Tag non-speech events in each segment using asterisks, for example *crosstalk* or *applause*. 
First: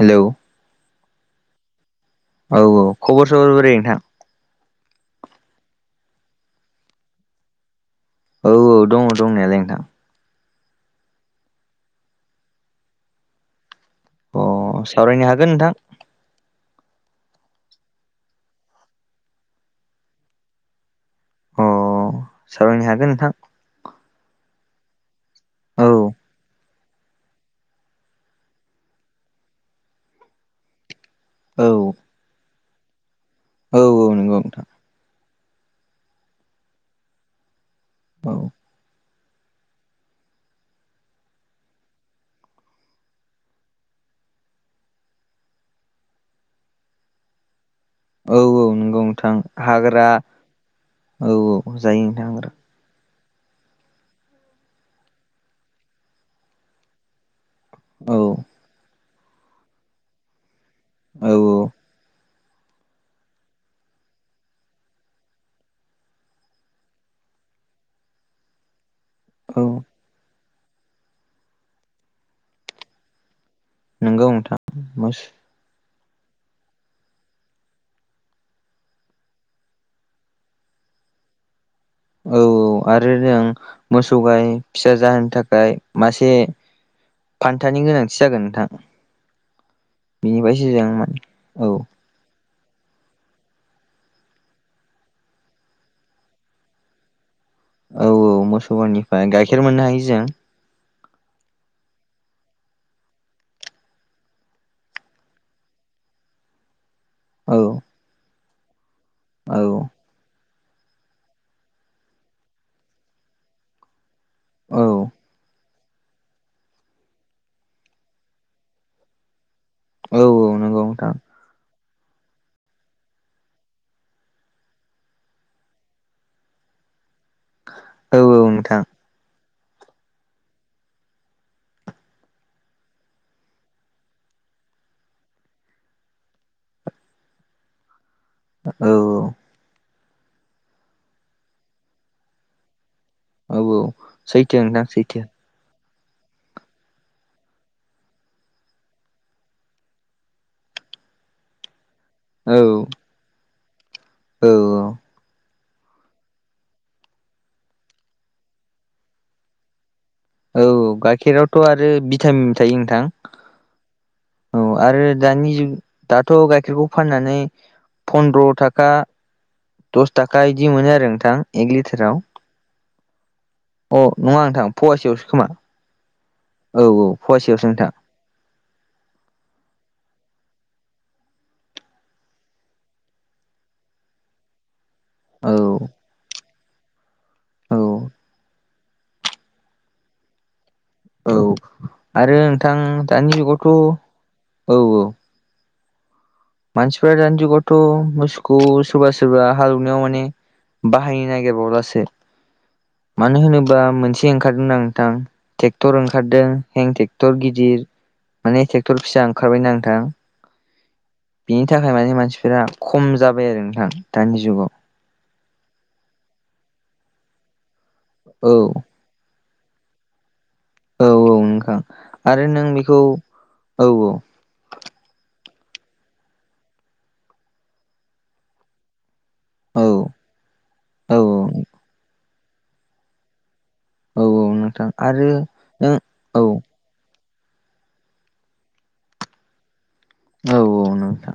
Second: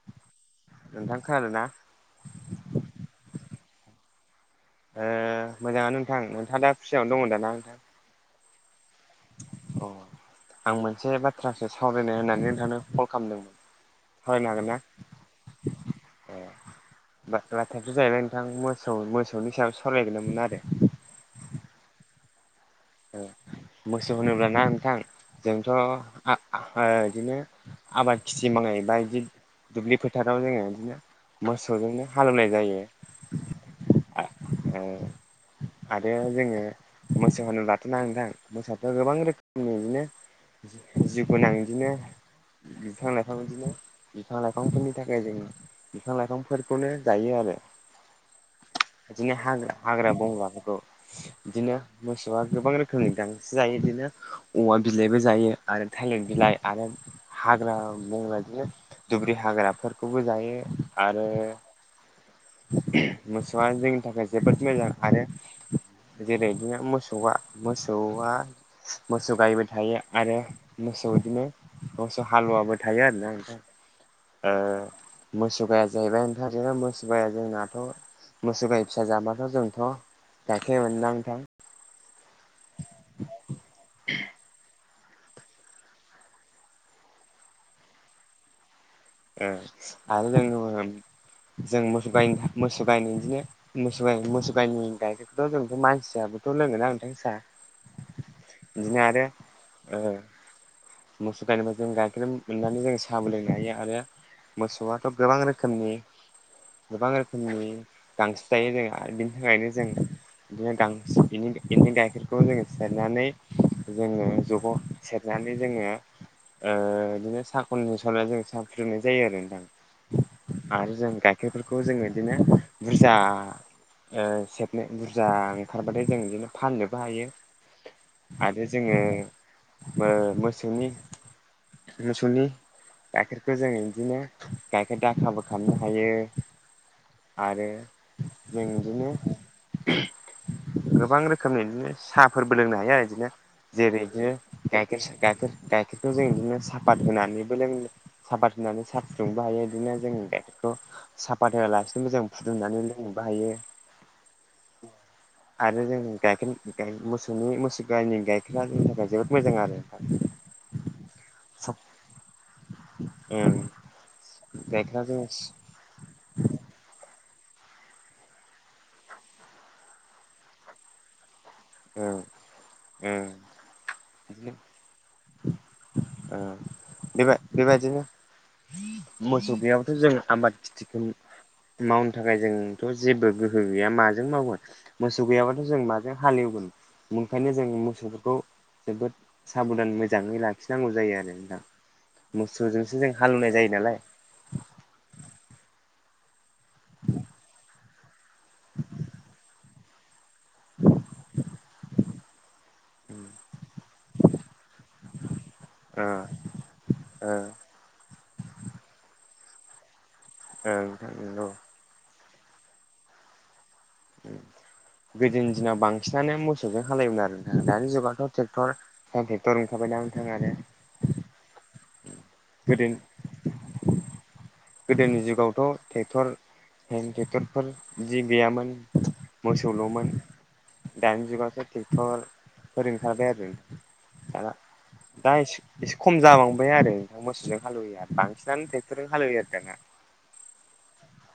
Hello नोंथां खोनादों ना औ औ खबर सबर बोरै नोंथां मोजाङा नोंथां नोंथाङ दा फुसियावनो दं दाना नोंथां औ औ दङ दंनायालाय नोंथां अ आं मोनसे बाथ्रासो सावरायनो होननानै नोंथांनो कल खालामदोंमोन अ सावरायनो हागोन ना सावरायनो हागोन नोंथां ए ब लाथायसो जाहैबायाय नोंथां मोसौ मोसौनि सायाव सायावसो सावरायगौमोन आरो अ सावरायनो हागोन ओ नोंथां मोसौ होनोब्लाना नोंथां जोंथ' औ बिदिनो आबाद खिथि मावै बा बिदि दुब्लि फोथाराव जोङो बिदिनो औ मोसौजोंनो हालेवनाय जायो औ नंगौ नोंथां आरो जोङो मोसौ होनोबाथ ना नोंथां औ मोसौआथ गोबां रोखोमनि बिदिनो जिउ गोनां बिदिनो बिफां लाइफां बिदिनो बिफां लाइफांफोरनि थाखाय जों बिफां लाइफांफोरखौनो जायो आरो औ औ नंगौ नोंथां बिदिनो हाग्रा हाग्रा बंग्राफोरखौ औ औ बिदिनो जायो नोंथां बेसेबां हाग्रा गोबां रोखोमनि गांसो जायो बिदिनो औवा बिलाइबो जायो आरो थलिर बिलाइ आरो हाग्रा औ बंग्रा बिनो दुब्रि हाग्राफोरखौबो जायो आरो औ मोसौआ जोंनि थाखाय जोबोद मोजां आरो जेरै इदिनो मोसौआ मोसौआ मोसौ औ गायबो थायो आरो मोसौ बिदिनो मोसौ हालुवाबो थायो आरोना नंगौ नोंथां मोसौ गाया जाहैबाय ओमफ्राय रनो मोसाया जोंनाथ' मोसोबाया फिसा जाबाथ' जोंथ' *inaudible* औ औ आरो जों मोसौ गाय फिसा जाहोनो थाखाय मासे फान्थानि गोनांथि जागोन नोंथां आरो बिनिफ्रायसो जोङो जों औ जों मोसौ गाय मोसौ गायनायदिनो मोसौ मोसौ गाइनि गाइखेरखौथ जोंथ' मानसियाबोथ' लोङोना नोंथां सा औ औ मोसौ गायनिफ्राय गाइखेर मोननो हायो ओ जों मोसौ गायनिफ्राय जों गाखखेर मोननानै जों साहाबो लों गायो आरो मोसौआथ' गोबां रोखोमनि गोबां रोखोमनि औ गांसो जायो जों आरो बिनि थाखायनो औ जों बिदिनो *unintelligible* बेनि गाइखेरखौ जोङो सेरनानै जोङो जगाव औ सेरनानै जोङो ओ इदिनो साखननि सल जों स नाय जायो आरो औ नोंथां नंगौ आरो नोंथां जों गाइखेरफोरखौ खौ जोङो बिदिनो बुरजा ओ सेबनो बुरजा ओंखारबाथाय जों बिदिनो फाननोबो हायो औ औ आ नोंथां जोङो मोसौनि मोसौनि गाइखेर बेखौ जोङो बिदिनो गायखेर दाखाबो खालामनो हायो आरो *unintelligible* नो औ गोबां रोखोमनि बिदिनो साहाफोरबो लोंनो हायो आरो बिदिनो औ जेरै बिदिनो सैथो नोंथां गाइखेर सैथो गाइखेर गाइखेरखौ जों बिदिनो साफात होनानैबो लों साफात होनानै सा फुदुंबो हायो बिदिनो जों दखौ साफात होआलासिनोबो जों औ फुदुंनानै बाहायो औ आरो जों गायखेर मोसौनि मोसौ नि गाइखेरा जोंनि थाखाय जोबोद मोजां आरो औ गाइखेरावथ' आरो थाएम थायो नोंथां ओं औ गाइखेरा आरो जों दानि जुग दाथ' गाइखेरखौ फाननानै फन्द्र' थाखा दस थाखा बिदि मोनो आरो नोंथां एक लिटाराव ओं ओं अ नङा बिदिनो नोंथां फुवासेयावसो खोमा ओ औ औ फुवासेयावसो नोंथां बेबायदिनो मोसौ गैयाबाथ' जों आबाद खिथिखौ मावनो थाखाय जोंथ' जेबो गोहो गैया माजों मावगोन मोसौ औ गैयाब्लाथ' जों माजों हालेवगोन ओंखायनो जों औ मोसौफोरखौ जोबोद साबधान मोजाङै लाखि नांगौ जायो आरो औ दा आरो नोंथां मोसौजोंसो जों दानि हालौवनाय जुगावथ' जायो नालाय औ औ मानसिफोरा दानि जुगावथ' मोसौखौ सोरबा सोरबा हालौवनायाव माने बाहाय नायगिर बावलासो मानो ओ होनोबा मोनसे ओंखारदों आं नोंथां ट्रेक्टर ओ ओंखारदों हें ट्रेक्टर ओ गिदिर माने ट्रेक्टर फिसा ओंखारबायना नोंथां *unintelligible* नि थाखाय माने मानसिफोरा खम जाबाय आरो नोंथां दानि जुगाव गोदोनि दिनाव बांसिनानो मोसौजों हालेवयोमोन आरो दानि जुगावथ' ट्रेक्टर औ कनट्रेक्टर ओंखारबाय दा नोंथाङा आरो औ औ नोंथां आरो नों गोदो बेखौ औ औ गोदोनि जुगावथ' टेक्टर ह टेक्टरफोर बिदि गैयामोन औ मोसौल'मोन औ दानि जुगावथ' टेक्टरफोर ओंखारबाय आरो औ दाना नोंथां आरो दा एसे नों खम औ जालांबाय आरो मोसौजों हाले्यो आरो बांसिनानो टेक्टरजों हालेवयो आरो दाना औ औ नोंथां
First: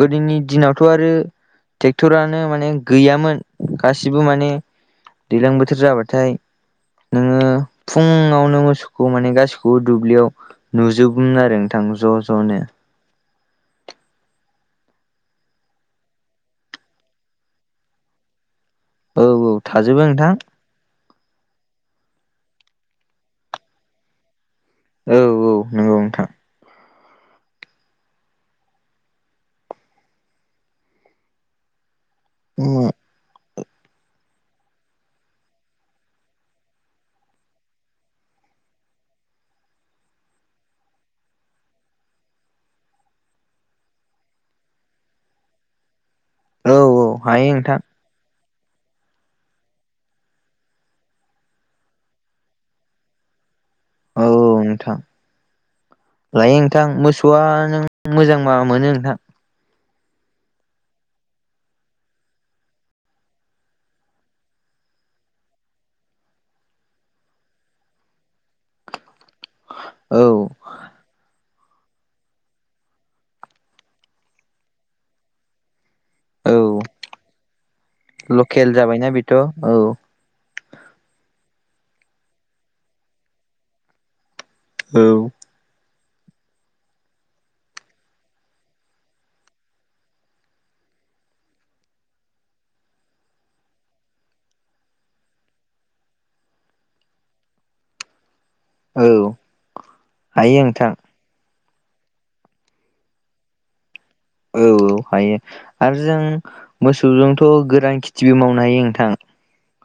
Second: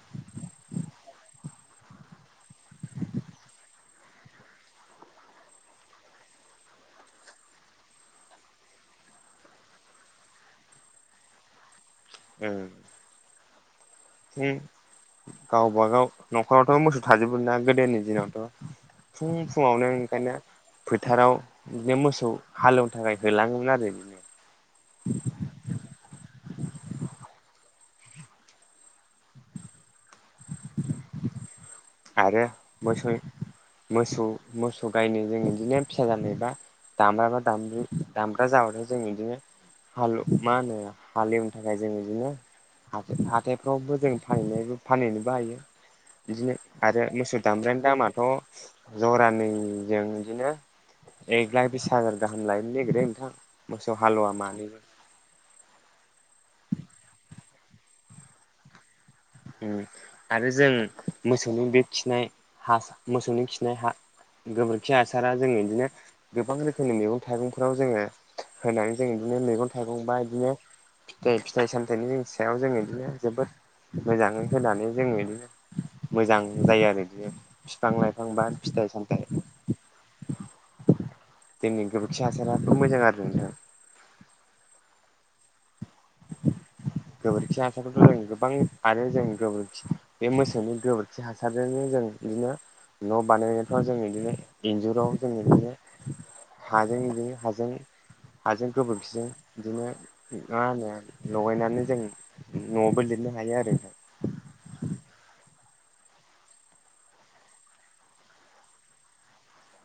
गोदोनि दिनावथ' आरो टेक्टरानो माने गैयामोन गासिबो माने दैज्लां बोथोर जाबाथाय नोङो फुङावनो मोसौखौ माने गासिखौबो दुब्लियाव नुजोबोमोन आरो नोंथां ज' ज'नो गावबा गाव न'खरावथ' मोसौ थाजोबो ना गोदोनि दिनावथ' औ फुं औ फुङावनो थाजोबो नोंथां ओंखायनो फोथाराव बिदिनो मोसौ हालेवनो थाखाय होलाङोमोन आरो बिदिनो औ औ नंगौ नोंथां *inaudible* आरो औ मोसौ मोसौ मोसौ गायनो जों बिदिनो फिसा जानाय बा दामब्राबा दाम दामब्रा जाबाथाय जों बिदिनो हाल मा होनो हालेवनो थाखाय जों बिदिनो हाथायफ्रावबो जों फनायबो फानहैनोबो हायो बिदिनो आरो औ मोसौ हायो नोंथां दामब्रानि दामाथ' जरानैजों बिदिनो एक लाख बिस हाजार गाहाम लानो नागिरो नोंथां मोसौ औ हालुवा औ मानै नोंथां लायो नोंथां मोसौआ नों मोजांबा मोनो नोंथां आरो जों मोसौनि बे खिनाय हा मोसौनि खिनाय हा गोबोरखि हासारा जोङो बिदिनो गोबां रोखोमनि मैगं थाइगंफ्राव जोङो होनानै जों बिदिनो मैगं थाइगं बा औ बिदिनो जाय फिथाइ सामथाइनि सायाव जोङो बिदिनो जोबोद मोजाङै होनानै जोङो बिदिनो मोजां औ जायो आरो बिफां लाइफां बा लकेल फिथाइ जाबायना बेथ' सामथाइ औ औ जोंनि गोबोरखि हासाराबो मोजां आरो नोंथां औ गोबोरखि हासारखौथ' जों गोबां आरो जों गोबोरखि बे मोसौनि गोबोरखि हासारजोंनो जों बिदिनो न' बानायनायफ्राव जों बिदिनो इन्जुराव जों बिदिनो हाजों बिदि हाजों हाजों औ गोबोरखिजों बिदिनो हायो मा होनो नोंथां लगायनानै जों न'आवबो लिरनो हायो आरो औ औ हायो आरो जों मोसौजोंथ' गोरान खेथिबो मावनो हायो नोंथां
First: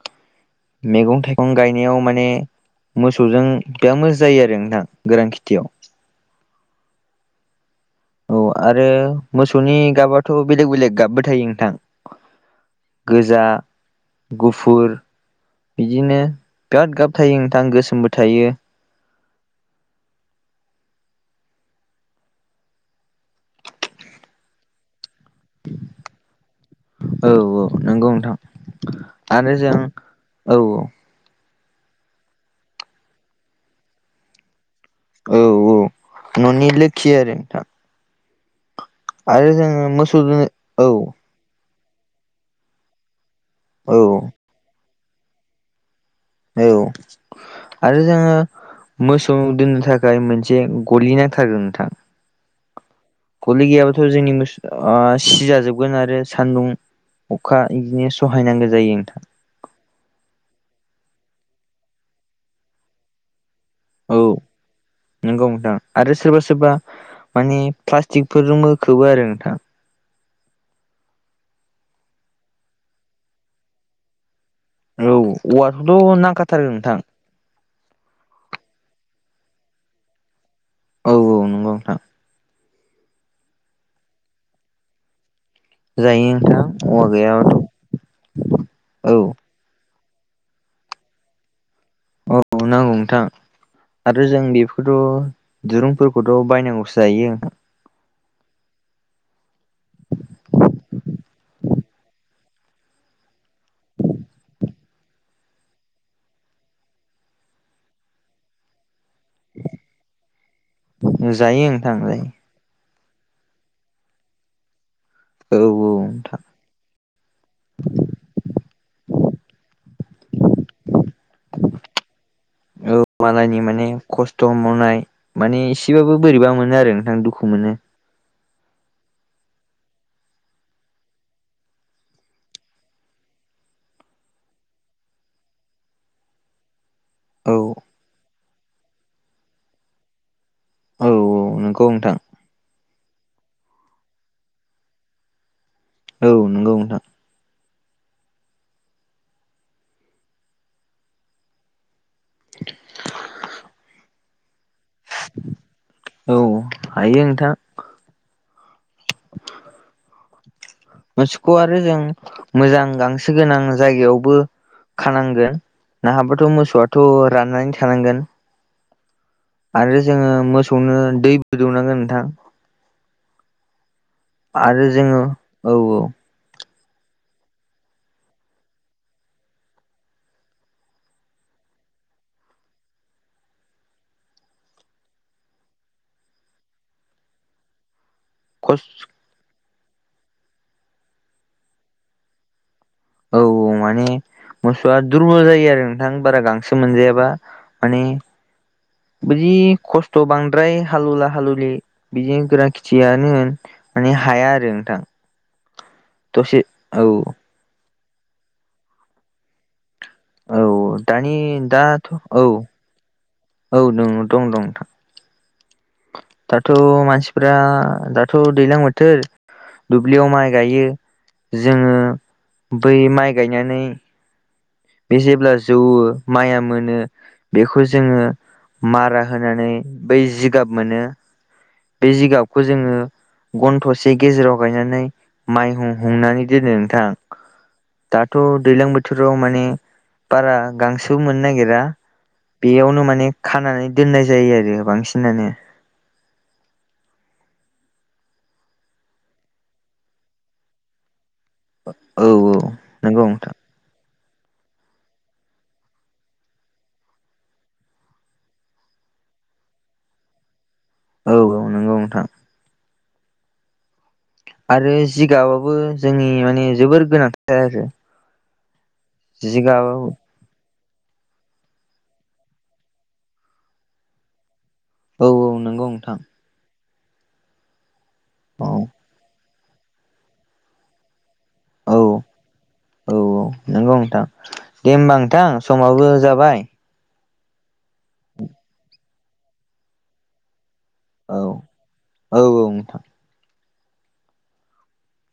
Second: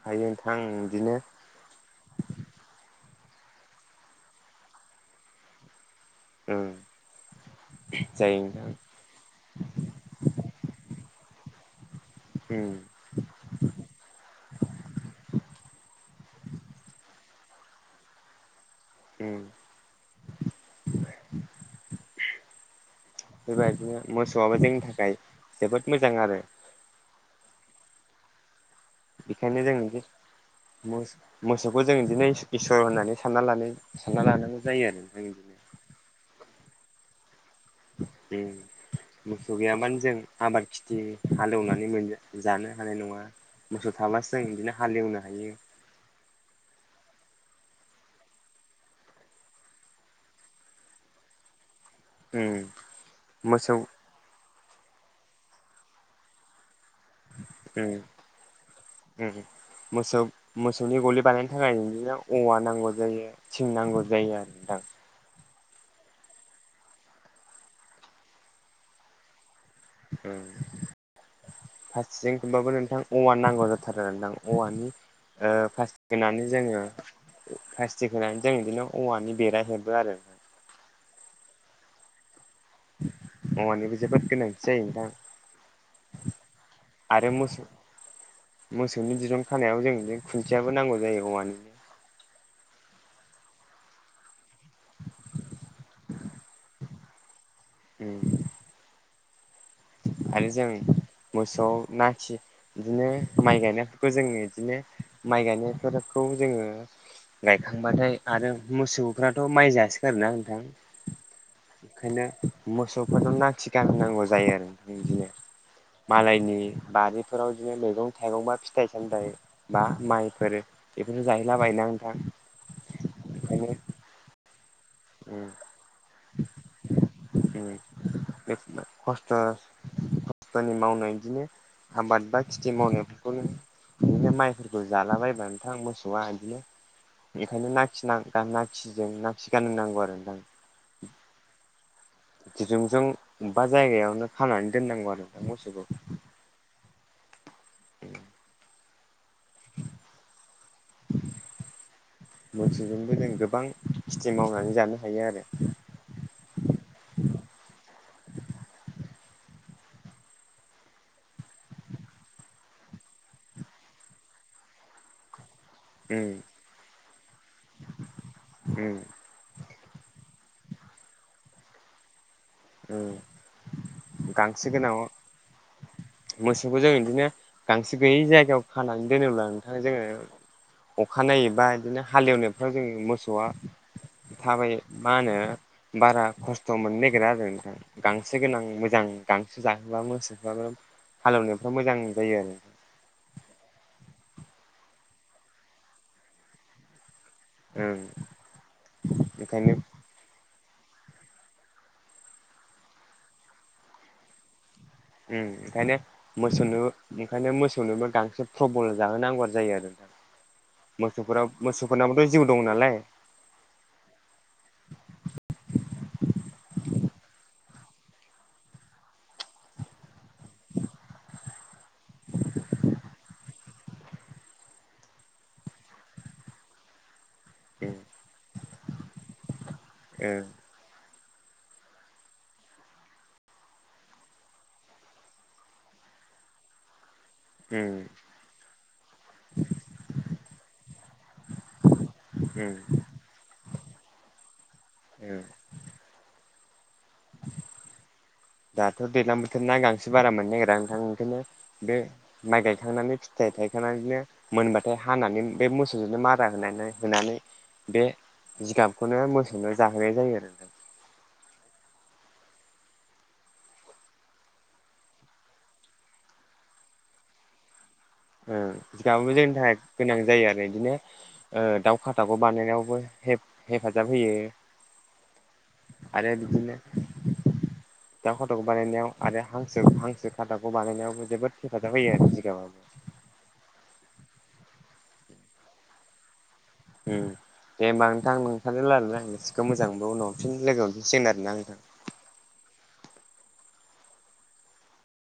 हायो नोंथां ओं बिदिनो फां गायनायाव माने मोसौजों बिराद मोजां जायो आरो नोंथां गोरान खेथियाव उम औ आरो मोसौनि गाबाथ' बेलेग बेलेग गाबबो थायो नोंथां उम गोजा गुफुर बिदिनो गाद गाब थायो नोंथां गोसोमबो थायो उम बेबायदिनो मोसौआबो जोंनि थाखाय जोबोद मोजां आरो औ औ नंगौ नोंथां बेखायनो जों औ *unintelligible* मोसौखौ जों बिदिनो इ इसोर होननानै सानना लानो सानना लानांगौ जायो आरो औ बिदिनो औ न'नि लोखि आरो नोंथां *unintelligible* आरो मोसौ जोङो गैयाबानो जों मोसौ दोनो आबाद औ खिथि हालेवनानै मोनो जानो हानाय नङा औ मोसौ थाब्लाासो जों बिदिनो हालेवनो हायो औ आरो जोङो मोसौ दोननो थाखाय मोनसे गलि नांथारगौ नोंथां उम गलि मोसौ गैयाबाथ' जोंनि मो सिजाजोबगोन आरो सान्दुं अखा उम बिदिनो सहायनांगौ जायो नोंथां उम मोसौ मोसौनि गलि बानायनो थाखाय बिदिनो औवा नांगौ जायो थिं नांगौ औ जायो आरो नोंथां नंगौ नोंथां आरो सोरबा सोरबा माने प्लास्टिकफोरजोंबो खोबो आरो नोंथां उम फारसेथिं खोबबाबो नोंथां औवा नांगौ जाथारो नोंथां औवानि औ ओ फासि औवाखौथ' होनानै नांखाथारगोन जोङो नोंथां प्लास्टिक होनानै जों बिदिनो औवानि बेरा हेबो आरो औ औ नंगौ नोंथां औवानिबो जोबोद गोनांथि जायो नोंथां जायो नोंथां औवा आरो गैयाबाथ' मोस औ मोसौनि दिरूं खानायाव जों खुन्थियाबो नांगौ जायो औवानि औ नांगौ नोंथां आरो जोंनि बेफोरखौथ' दिरुंफोरखौथ' बायनांगौसो जाहैयो नोंथां उम आरो जों मोसौआव नाखि बिदिनो माइ गायनायफोरखौ जोङो बिदिनो माइ गायनायफोरखौ जोङो गायखांबाथाय आरो मोसौ फ्राथ' माइ जासो गारोना नोंथां जायो नोंथां जायो ओंखायनो मोसौफोरनो नाखि गाननांगौ जायो आरो बिदिनो औ औ नोंथां मालायनि बारिफोराव बिदिनो मैगं थाइगं बा फिथाइ सामथाइ बा माइफोर बेफोरफोरखौ जाहैलाबायना नोंथां औ मालायनि ओंखायनो माने खस्थ' मावनाय उम माने एसेबाबो बोरैबा मोनो आरो नोंथां दुखु मोनो उम खस्थ' खस्थ'नि मावनाय बिदिनो आबाद बा खेथि मावनायफोरखौनो बिदिनो माइफोरखौ जालाबायबा नोंथां मोसौआ बिदिनो औ ओंखायनो नाखिजों ना खि गान नांगौ आरो नोंथां। औ औ नोंगौ नोंथां दिदुंजों अबेबा जायगायावनो खानानै दोननांगौ आरो नोंथां मोसौखौ औ नंगौ नोंथां मोसौजोंबो जों गोबां खेथि मावनानै जानो हायो आरो। औ हायो नोंथां। मोसौखौ आरो जों मोजां गांसो गोनां जायगायावबो खानांगोन। उम नाहाबाथ' मोसौआथ' राननानै थानांगोन। उम आरो जोङो मोसौनो दैबो दौनांगोन नोंथां। उम गांसो आरो गोनां जोङो औ औ मोसौखौ जों बिदिनो गांसो गैयै जायगायाव खानानै दोनोब्ला नोंथाङा जोङो अखानायोबा बिदिनो हालेवनायफ्राव जों मोसौआ थाबाय मा होनो बारा खस्थ' मोननो नागिरा आरो नोंथां गांसो गोनां खस मोजां गांसो जाहोब्ला मोसोबा हालेवनायफ्राव मोजां जायो आरो। औ औ माने मोसौआ दुरबल जायो आरो नोंथां बारा गांसो मोनजायाबा। ओं माने बिदि ओंखायनो खस्थ' थ' बांद्राय हालुला हालुलि बिदि गोरा खेथियानो होन माने हाया आरो नोंथां। ओं ओंखायनो दसे मोसौनो औ ओंखायनो मोसौनोबो गांसो प्रबल जाहोनांगौआ जायो आरो दा औ दानि मोसौफोर दाथ' मोसौफोरनाबथ' औ जिउ दं नालाय। औ दङ दं दं दाथ' मानसिफ्रा दाथ' दैज्लां बोथोर दुब्लियाव माइ गायो जोङो बै माइ गायनानै बे जेब्ला जौवो माइया मोनो बेखौ उम जोङो मारा होनानै बै ओ जिगाब मोनो बे जिगाबखौ जोङो घन्ट'से गेजेराव गायनानै माइ ह हुंनानै दोनो नोंथां उम दाथ' दैलां बोथोराव माने बारा गांसो मोननो नागिरा उम बेयावनो माने खानानै दोननाय जायो आरो उम बांसिनानो दाथ' दैज्लां बोथोर ना गांसो बारा मोननो नागिरा नोंथां ओंखायनो बे औ माइ गायखांनानै नंगौ नोंथां फिथाइ थाइ नानैनो मोनबाथाय हानानै बे मोसौजोंनो मारा होनानै होनानै बे जिगाबखौनो मोसौनो जाहोनाय जायो आरो नोंथां औ औ नंगौ नोंथां। आरो जिगाबाबो जोंनि माने जोबोर गोनांथार आरो उम जिगाबाबो जोंनि थाखाय जिगाब गोनां जायो आरो बिदिनो ओ दाउ खाथाखौ बानायनायावबो हेफ हेफाजाब होयो। औ नंगौ नोंथां आरो बिदिनो दा फट'खौ औ बानायनायाव आरो हांसो हांसो खादाखौ बानायनायावबो जोबोद हेफाजाब औ होयो आरो जिगाङावबो औ औ नंगौ नोंथां दे होमबा नोंथां समाबो जाबाय उम दे होमबा नोंथां नोंथांजो लारायना आं बिसोरखौ मोजांबो उनाव हफिन लोगो हमफिन सिगोन औ आरोना नोंथां। औ औ नोंथां